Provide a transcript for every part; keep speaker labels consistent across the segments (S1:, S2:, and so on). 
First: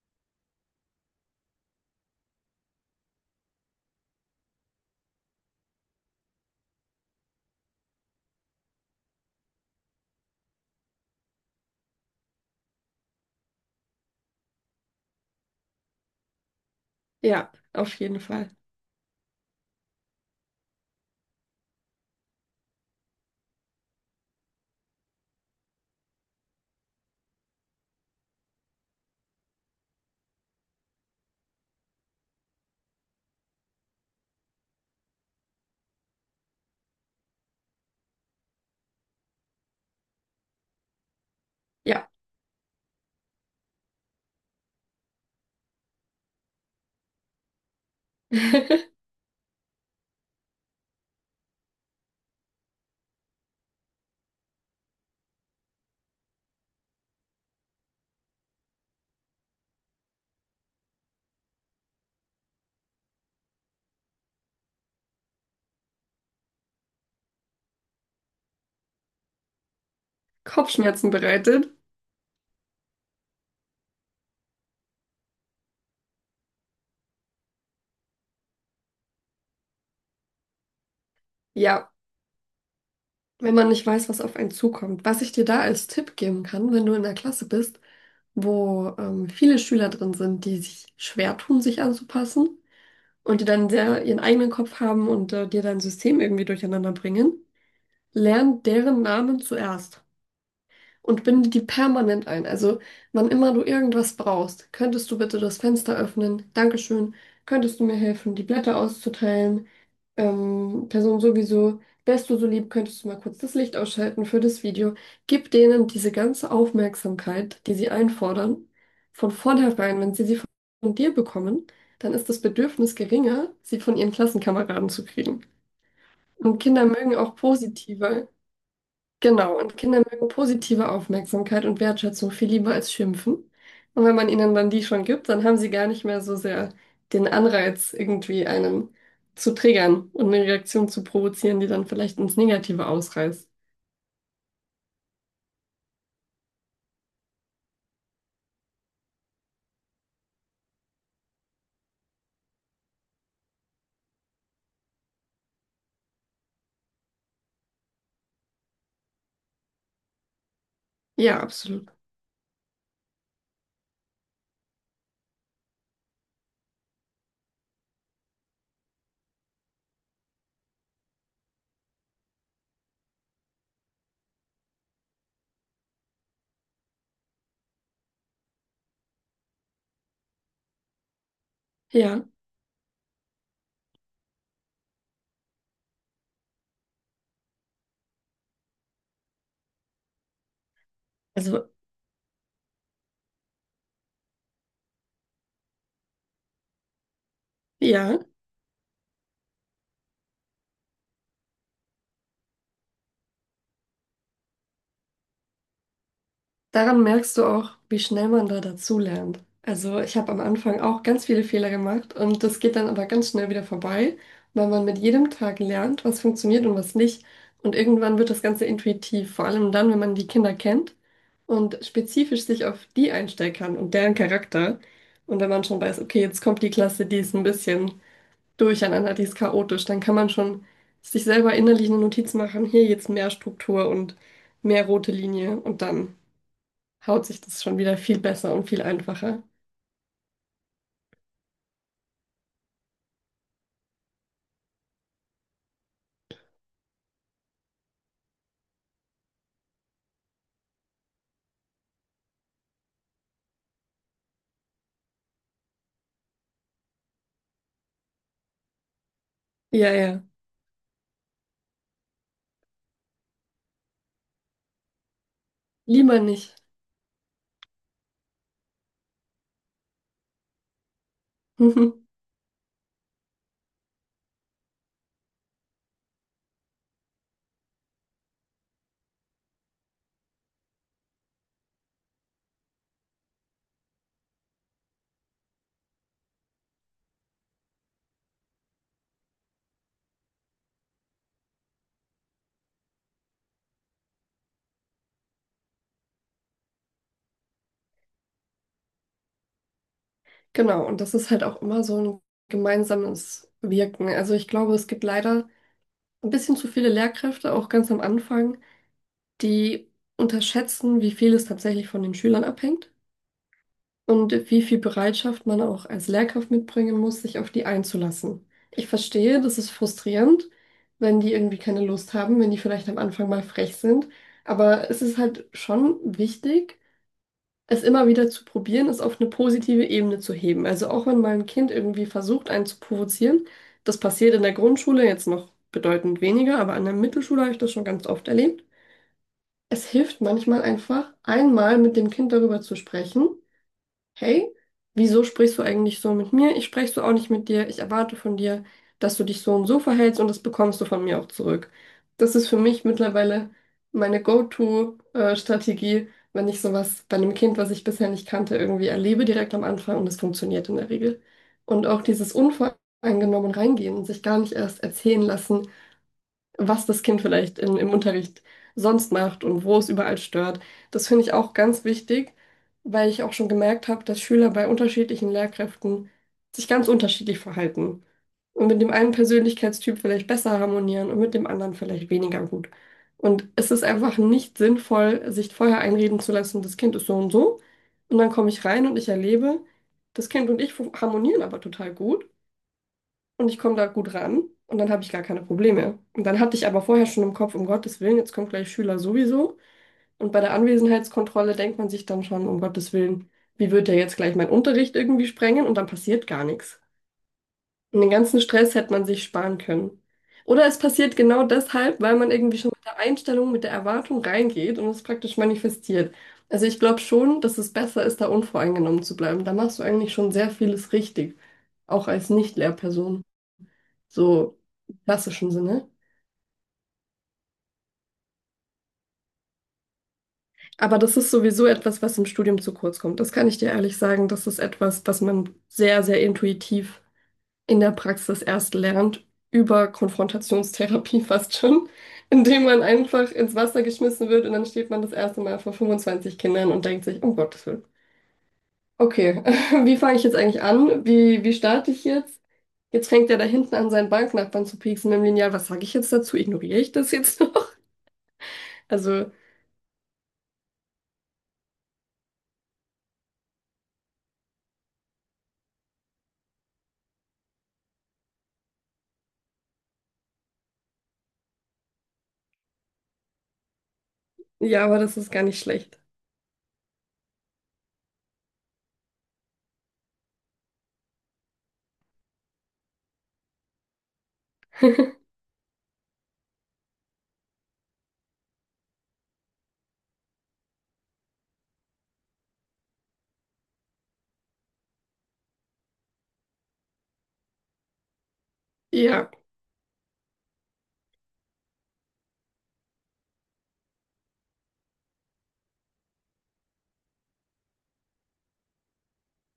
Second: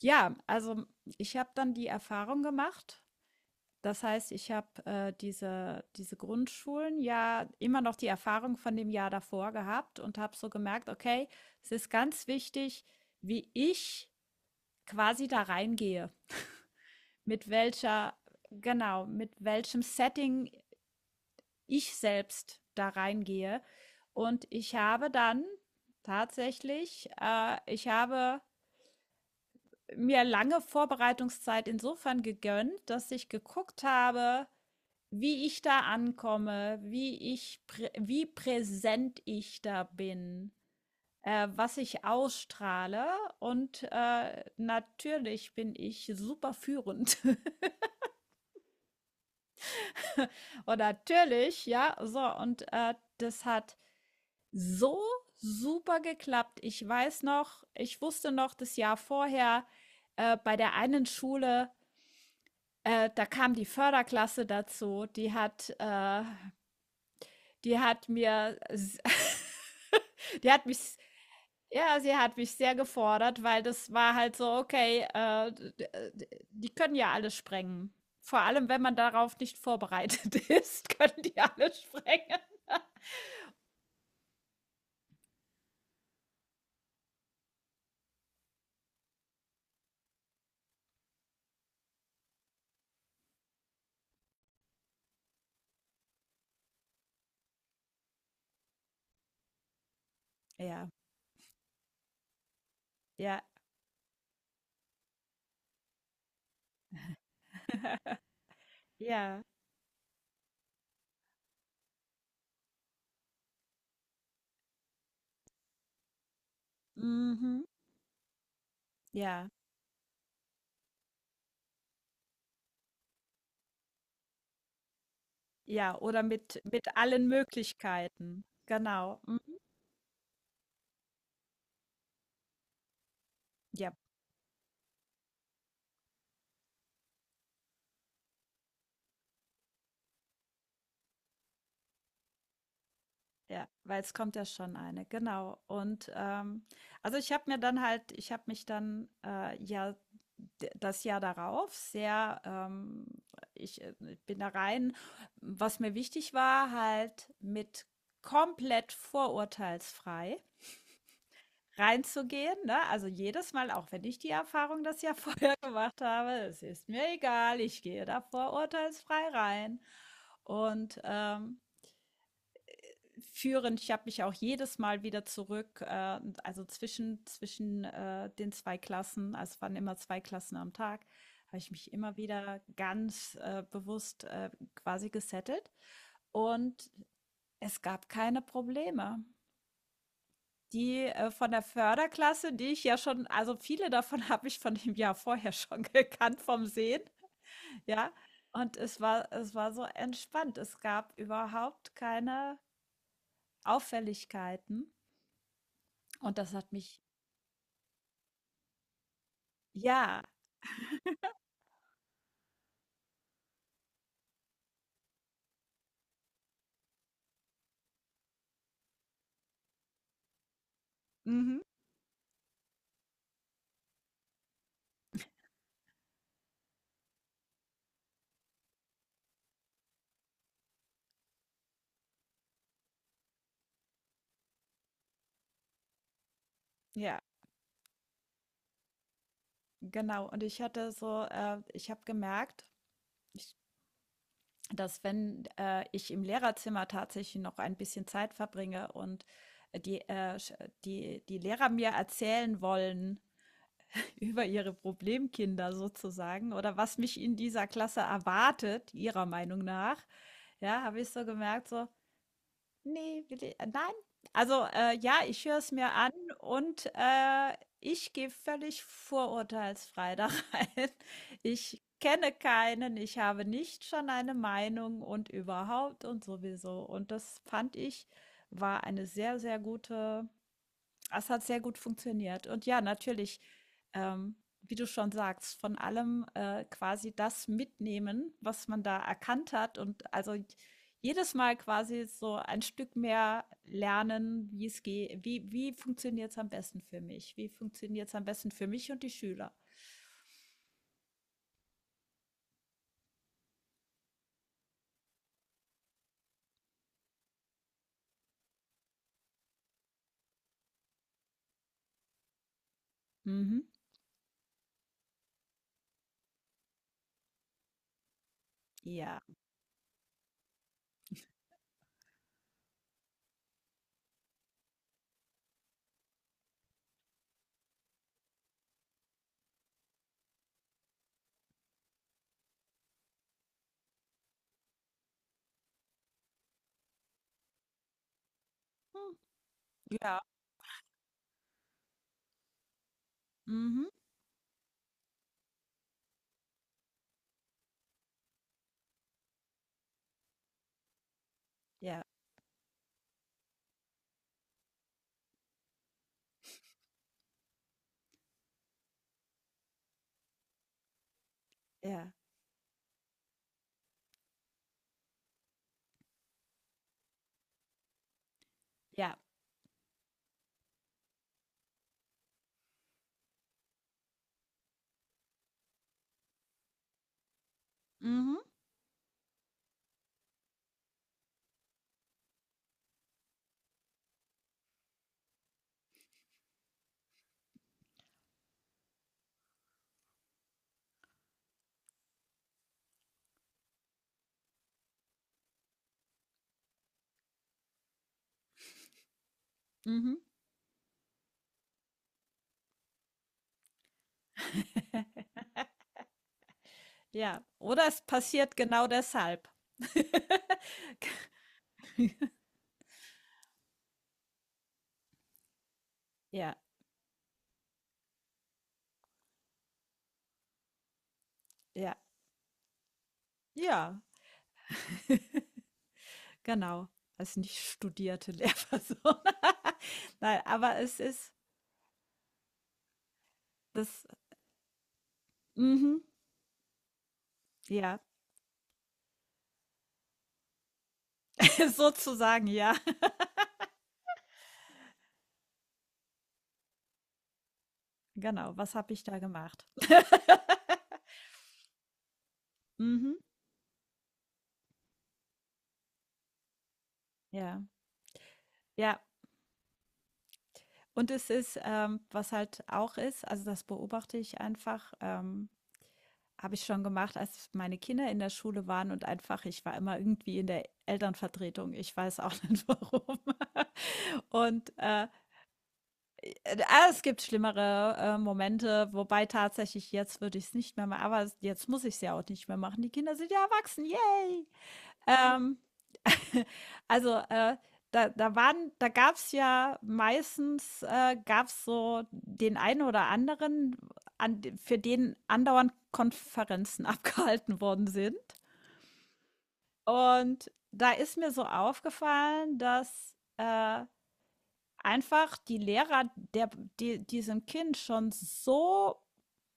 S1: Ja, also ich habe dann die Erfahrung gemacht. Das heißt, ich habe diese Grundschulen ja immer noch die Erfahrung von dem Jahr davor gehabt und habe so gemerkt, okay, es ist ganz wichtig, wie ich quasi da reingehe, mit
S2: Ja, auf jeden Fall.
S1: genau, mit welchem Setting ich selbst da reingehe. Und ich habe dann tatsächlich, ich habe mir lange Vorbereitungszeit insofern gegönnt, dass ich geguckt habe, wie ich da ankomme, wie ich, prä wie präsent ich da bin, was ich
S2: Ja.
S1: ausstrahle und natürlich bin ich super führend und natürlich, ja, so und das hat so super geklappt. Ich weiß noch, ich wusste noch das Jahr vorher bei der einen Schule, da kam die Förderklasse dazu, die hat mir die hat mich
S2: Kopfschmerzen bereitet.
S1: ja, sie hat mich sehr gefordert, weil das war halt so: „Okay, d die können ja alles sprengen.“ Vor allem, wenn man darauf nicht vorbereitet ist, können die alles
S2: Ja,
S1: sprengen.
S2: wenn man nicht weiß, was auf einen zukommt. Was ich dir da als Tipp geben kann, wenn du in der Klasse bist, wo viele Schüler drin sind, die sich schwer tun, sich anzupassen und die dann sehr ihren eigenen Kopf haben und dir dein System irgendwie durcheinander bringen, lern deren Namen zuerst
S1: Ja,
S2: und binde die permanent ein. Also, wann
S1: ja,
S2: immer du irgendwas brauchst, könntest du bitte das Fenster öffnen? Dankeschön. Könntest du mir helfen, die Blätter
S1: ja.
S2: auszuteilen? Person sowieso, wärst du so lieb, könntest du mal kurz das Licht ausschalten für das Video. Gib denen diese ganze Aufmerksamkeit,
S1: Mhm.
S2: die sie einfordern, von
S1: Ja,
S2: vornherein, wenn sie sie von dir bekommen, dann ist das Bedürfnis geringer, sie von ihren Klassenkameraden zu kriegen.
S1: ja, oder
S2: Und
S1: mit
S2: Kinder mögen
S1: allen
S2: auch positive
S1: Möglichkeiten. Genau. Mhm.
S2: Genau, und Kinder mögen positive Aufmerksamkeit und Wertschätzung viel lieber als Schimpfen.
S1: Ja.
S2: Und wenn man ihnen dann die schon gibt, dann haben sie gar nicht mehr so sehr den Anreiz, irgendwie einen zu triggern und eine Reaktion zu provozieren, die dann vielleicht ins Negative ausreißt.
S1: Ja, weil es kommt ja schon eine, genau. Und also ich habe mir dann halt, ich habe mich dann ja, das Jahr darauf sehr, ich bin da rein, was mir wichtig war, halt mit komplett vorurteilsfrei
S2: Ja, absolut.
S1: reinzugehen, ne? Also jedes Mal, auch wenn ich die Erfahrung das Jahr vorher gemacht habe, es ist mir egal, ich gehe da vorurteilsfrei rein. Und führend. Ich habe mich auch jedes Mal wieder zurück, also zwischen den zwei Klassen, also es waren immer zwei Klassen am Tag, habe ich mich immer
S2: Ja,
S1: wieder ganz bewusst quasi gesettelt. Und es gab keine Probleme. Die von der
S2: also
S1: Förderklasse, die ich ja schon, also viele davon habe ich von dem Jahr vorher schon gekannt vom Sehen, ja.
S2: ja.
S1: Und es war so entspannt. Es gab überhaupt keine Auffälligkeiten. Und das hat mich
S2: Daran merkst du auch, wie schnell man da dazulernt. Also ich
S1: ja,
S2: habe am Anfang auch ganz viele Fehler gemacht und das geht dann aber ganz schnell wieder vorbei, weil man mit jedem Tag lernt, was funktioniert und was nicht. Und irgendwann wird das Ganze intuitiv, vor allem dann, wenn man die Kinder kennt
S1: mhm,
S2: und spezifisch sich auf die einstellen kann und deren Charakter. Und wenn man schon weiß, okay, jetzt kommt die Klasse, die ist ein bisschen durcheinander, die ist chaotisch, dann kann man schon sich selber innerlich eine Notiz machen, hier jetzt mehr Struktur und mehr rote Linie und dann
S1: ja,
S2: haut sich das schon wieder viel besser und viel einfacher.
S1: genau. Und ich hatte so, ich habe gemerkt, ich dass wenn, ich im Lehrerzimmer tatsächlich noch ein bisschen Zeit verbringe und äh, die, äh, sch die Lehrer mir erzählen wollen über ihre Problemkinder sozusagen oder was mich in dieser Klasse erwartet, ihrer Meinung
S2: Ja,
S1: nach,
S2: ja.
S1: ja, habe ich so gemerkt, so ne, will i nein. Also, ja, ich höre es mir an
S2: Lieber nicht.
S1: und, ich gehe völlig vorurteilsfrei da rein. Ich kenne keinen, ich habe nicht schon eine Meinung und überhaupt und sowieso. Und das fand ich, war eine sehr, sehr gute es hat sehr gut funktioniert. Und ja, natürlich, ähm, wie du schon sagst, von allem quasi das mitnehmen, was man da erkannt hat. Und also jedes Mal quasi so ein Stück mehr lernen, wie es geht, wie funktioniert es am besten für mich? Wie funktioniert es am besten für mich und die Schüler?
S2: Genau, und das ist halt auch immer so ein gemeinsames Wirken. Also ich glaube, es gibt leider ein bisschen zu viele Lehrkräfte, auch ganz am Anfang, die unterschätzen, wie viel es tatsächlich von den Schülern abhängt
S1: Mhm.
S2: und wie viel Bereitschaft man auch als Lehrkraft mitbringen muss, sich auf die einzulassen. Ich
S1: Ja.
S2: verstehe, das ist frustrierend, wenn die irgendwie keine Lust haben, wenn die vielleicht am Anfang mal frech sind, aber es ist halt schon wichtig, es immer wieder zu probieren, es auf eine positive Ebene zu heben. Also auch wenn mal ein Kind irgendwie versucht, einen zu provozieren, das passiert in der Grundschule jetzt noch bedeutend weniger, aber an der Mittelschule habe ich das schon ganz oft erlebt.
S1: Hm.
S2: Es hilft
S1: Ja.
S2: manchmal einfach, einmal mit dem Kind darüber zu sprechen.
S1: Mhm.
S2: Hey, wieso sprichst du eigentlich so mit mir? Ich spreche so auch nicht mit dir. Ich erwarte von dir, dass du dich so und so verhältst und das bekommst du von mir auch zurück.
S1: Ja.
S2: Das ist für mich mittlerweile meine Go-To-Strategie, wenn ich sowas bei einem Kind, was ich bisher nicht kannte, irgendwie erlebe direkt am Anfang und es funktioniert in der Regel. Und auch
S1: Ja.
S2: dieses unvoreingenommen reingehen, sich gar nicht erst erzählen lassen, was das Kind vielleicht in, im Unterricht sonst
S1: Ja.
S2: macht und wo es überall stört. Das finde ich auch ganz wichtig, weil ich auch schon gemerkt habe, dass Schüler bei unterschiedlichen Lehrkräften sich ganz unterschiedlich verhalten
S1: Mhm.
S2: und mit dem einen Persönlichkeitstyp vielleicht besser harmonieren und mit dem anderen vielleicht weniger gut. Und es ist einfach nicht sinnvoll, sich vorher einreden zu lassen, das Kind ist so und so. Und dann komme ich rein und ich erlebe, das Kind und ich harmonieren aber total gut und ich komme da gut ran und dann habe ich gar keine Probleme. Und dann hatte ich aber vorher schon im Kopf, um Gottes Willen, jetzt kommt gleich Schüler sowieso.
S1: Mhm.
S2: Und bei der Anwesenheitskontrolle denkt man sich dann schon, um Gottes Willen, wie wird der jetzt gleich meinen Unterricht irgendwie sprengen? Und dann passiert gar nichts.
S1: Ja. Oder
S2: Und
S1: es
S2: den ganzen
S1: passiert
S2: Stress
S1: genau
S2: hätte man sich
S1: deshalb.
S2: sparen können. Oder es passiert genau deshalb, weil man irgendwie schon mit der Einstellung, mit der Erwartung reingeht und es praktisch manifestiert.
S1: Ja.
S2: Also ich glaube schon, dass es besser ist, da unvoreingenommen zu bleiben. Da machst du eigentlich schon sehr vieles richtig,
S1: Ja.
S2: auch als Nicht-Lehrperson
S1: Ja.
S2: so im klassischen Sinne.
S1: Genau, als nicht studierte Lehrperson. Nein, aber
S2: Aber
S1: es
S2: das ist
S1: ist
S2: sowieso etwas, was im Studium zu kurz kommt. Das kann ich dir ehrlich
S1: das
S2: sagen. Das ist etwas, das man
S1: mhm,
S2: sehr, sehr intuitiv in der
S1: ja,
S2: Praxis erst lernt, über Konfrontationstherapie fast schon,
S1: sozusagen,
S2: indem
S1: ja.
S2: man einfach ins Wasser geschmissen wird und dann steht man das erste Mal vor 25 Kindern und denkt sich, um Gottes Willen.
S1: Genau, was habe ich da
S2: Okay,
S1: gemacht?
S2: wie fange ich jetzt eigentlich an? Wie, wie starte ich jetzt? Jetzt
S1: Mhm,
S2: fängt er da hinten an, seinen Banknachbarn zu pieksen mit dem Lineal. Was sage ich jetzt dazu? Ignoriere ich das jetzt noch?
S1: ja, ja.
S2: Also,
S1: Und es ist, was halt auch ist, also das beobachte ich einfach, habe ich schon gemacht, als meine Kinder in der Schule waren und einfach, ich war immer irgendwie in der Elternvertretung. Ich weiß auch nicht warum. Und
S2: ja, aber das ist gar nicht schlecht.
S1: Es gibt schlimmere, Momente, wobei tatsächlich jetzt würde ich es nicht mehr machen. Aber s jetzt muss ich es ja auch nicht mehr machen. Die Kinder sind ja erwachsen, yay. Ähm, also, da waren da gab's ja meistens, gab's so den einen oder anderen, an für den andauernd Konferenzen abgehalten worden sind.
S2: Ja.
S1: Und da ist mir so aufgefallen, dass, einfach die Lehrer, der, die diesem Kind schon so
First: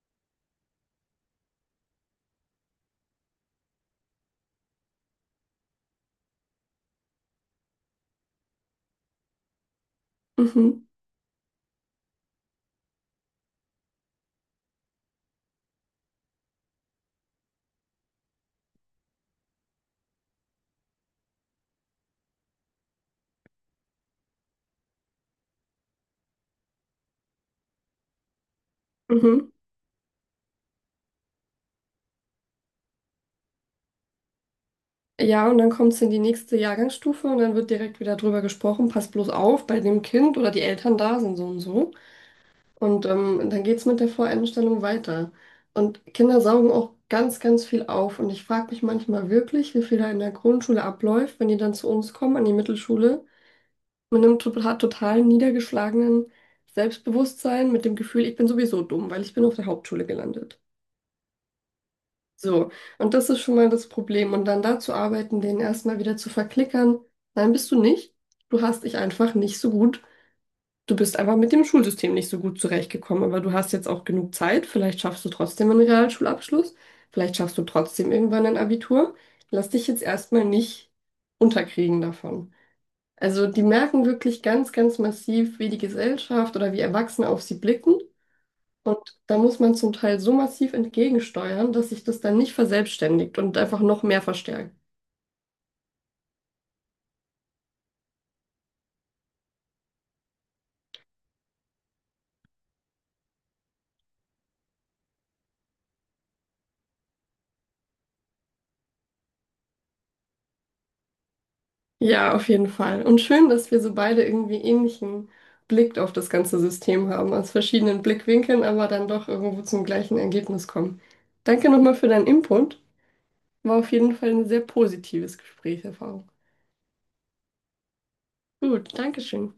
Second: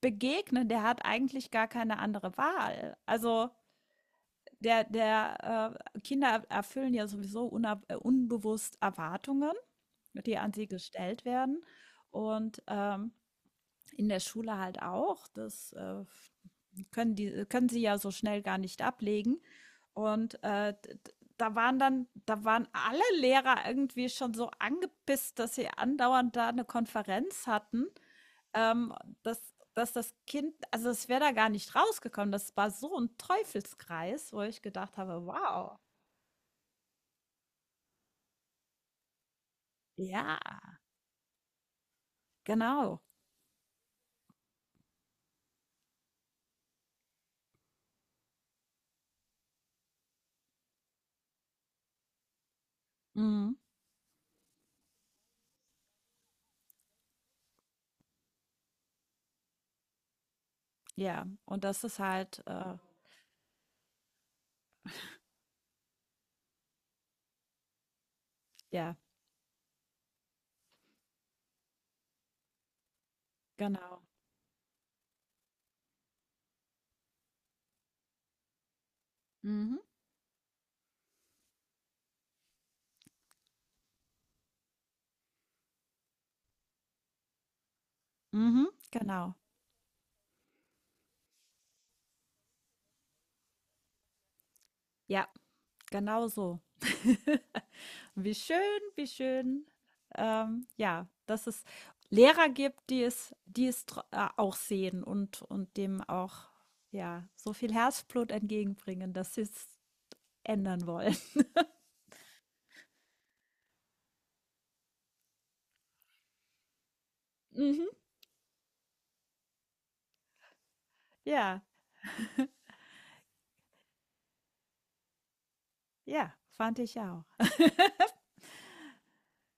S1: begegnen, der hat eigentlich gar keine andere Wahl. Also der, der Kinder erfüllen ja sowieso unbewusst Erwartungen, die an sie
S2: Mhm.
S1: gestellt werden. Und in der Schule halt auch. Das, können sie ja so schnell gar nicht ablegen. Und da waren dann, da waren alle Lehrer irgendwie schon so angepisst, dass sie andauernd da eine Konferenz hatten, ähm, dass,
S2: Mhm.
S1: dass das Kind, also es wäre da gar nicht rausgekommen. Das war so ein Teufelskreis, wo ich gedacht habe,
S2: Ja, und dann
S1: wow,
S2: kommt es in die nächste Jahrgangsstufe und dann wird direkt wieder drüber gesprochen, passt bloß auf, bei dem
S1: ja,
S2: Kind oder die Eltern da sind so und so.
S1: genau.
S2: Und dann geht es mit der Voreinstellung weiter. Und Kinder saugen auch ganz, ganz viel auf. Und ich frage mich manchmal wirklich, wie viel da in der Grundschule abläuft, wenn die dann zu uns kommen, an die Mittelschule,
S1: Mhm.
S2: mit einem total, total niedergeschlagenen Selbstbewusstsein, mit dem Gefühl, ich bin sowieso dumm, weil ich bin auf der Hauptschule gelandet.
S1: Ja, und das ist halt,
S2: So, und das ist schon mal das Problem. Und dann dazu arbeiten, den erstmal wieder zu verklickern. Nein, bist du nicht. Du hast
S1: ja,
S2: dich einfach nicht so gut. Du bist einfach mit dem Schulsystem nicht so gut zurechtgekommen, aber du hast jetzt
S1: genau.
S2: auch genug Zeit. Vielleicht schaffst du trotzdem einen Realschulabschluss. Vielleicht schaffst du trotzdem irgendwann ein Abitur. Lass
S1: Mhm.
S2: dich jetzt erstmal nicht unterkriegen davon. Also die merken wirklich ganz, ganz massiv, wie die Gesellschaft oder wie Erwachsene auf sie blicken.
S1: Mhm.
S2: Und
S1: Genau.
S2: da muss man zum Teil so massiv entgegensteuern, dass sich das dann nicht verselbstständigt und einfach noch mehr verstärkt.
S1: Ja, genau so. Wie schön, wie schön. Ja, dass es Lehrer gibt, die es auch sehen und dem auch ja, so viel Herzblut entgegenbringen, dass sie es ändern wollen.
S2: Ja, auf jeden Fall. Und schön, dass wir so beide irgendwie ähnlichen Blick auf das ganze System haben, aus
S1: Mhm.
S2: verschiedenen Blickwinkeln, aber dann doch irgendwo zum gleichen Ergebnis kommen.
S1: Ja,
S2: Danke nochmal für deinen Input. War auf jeden Fall ein sehr positives Gesprächserfahrung.
S1: ja, fand ich auch.
S2: Gut, Dankeschön.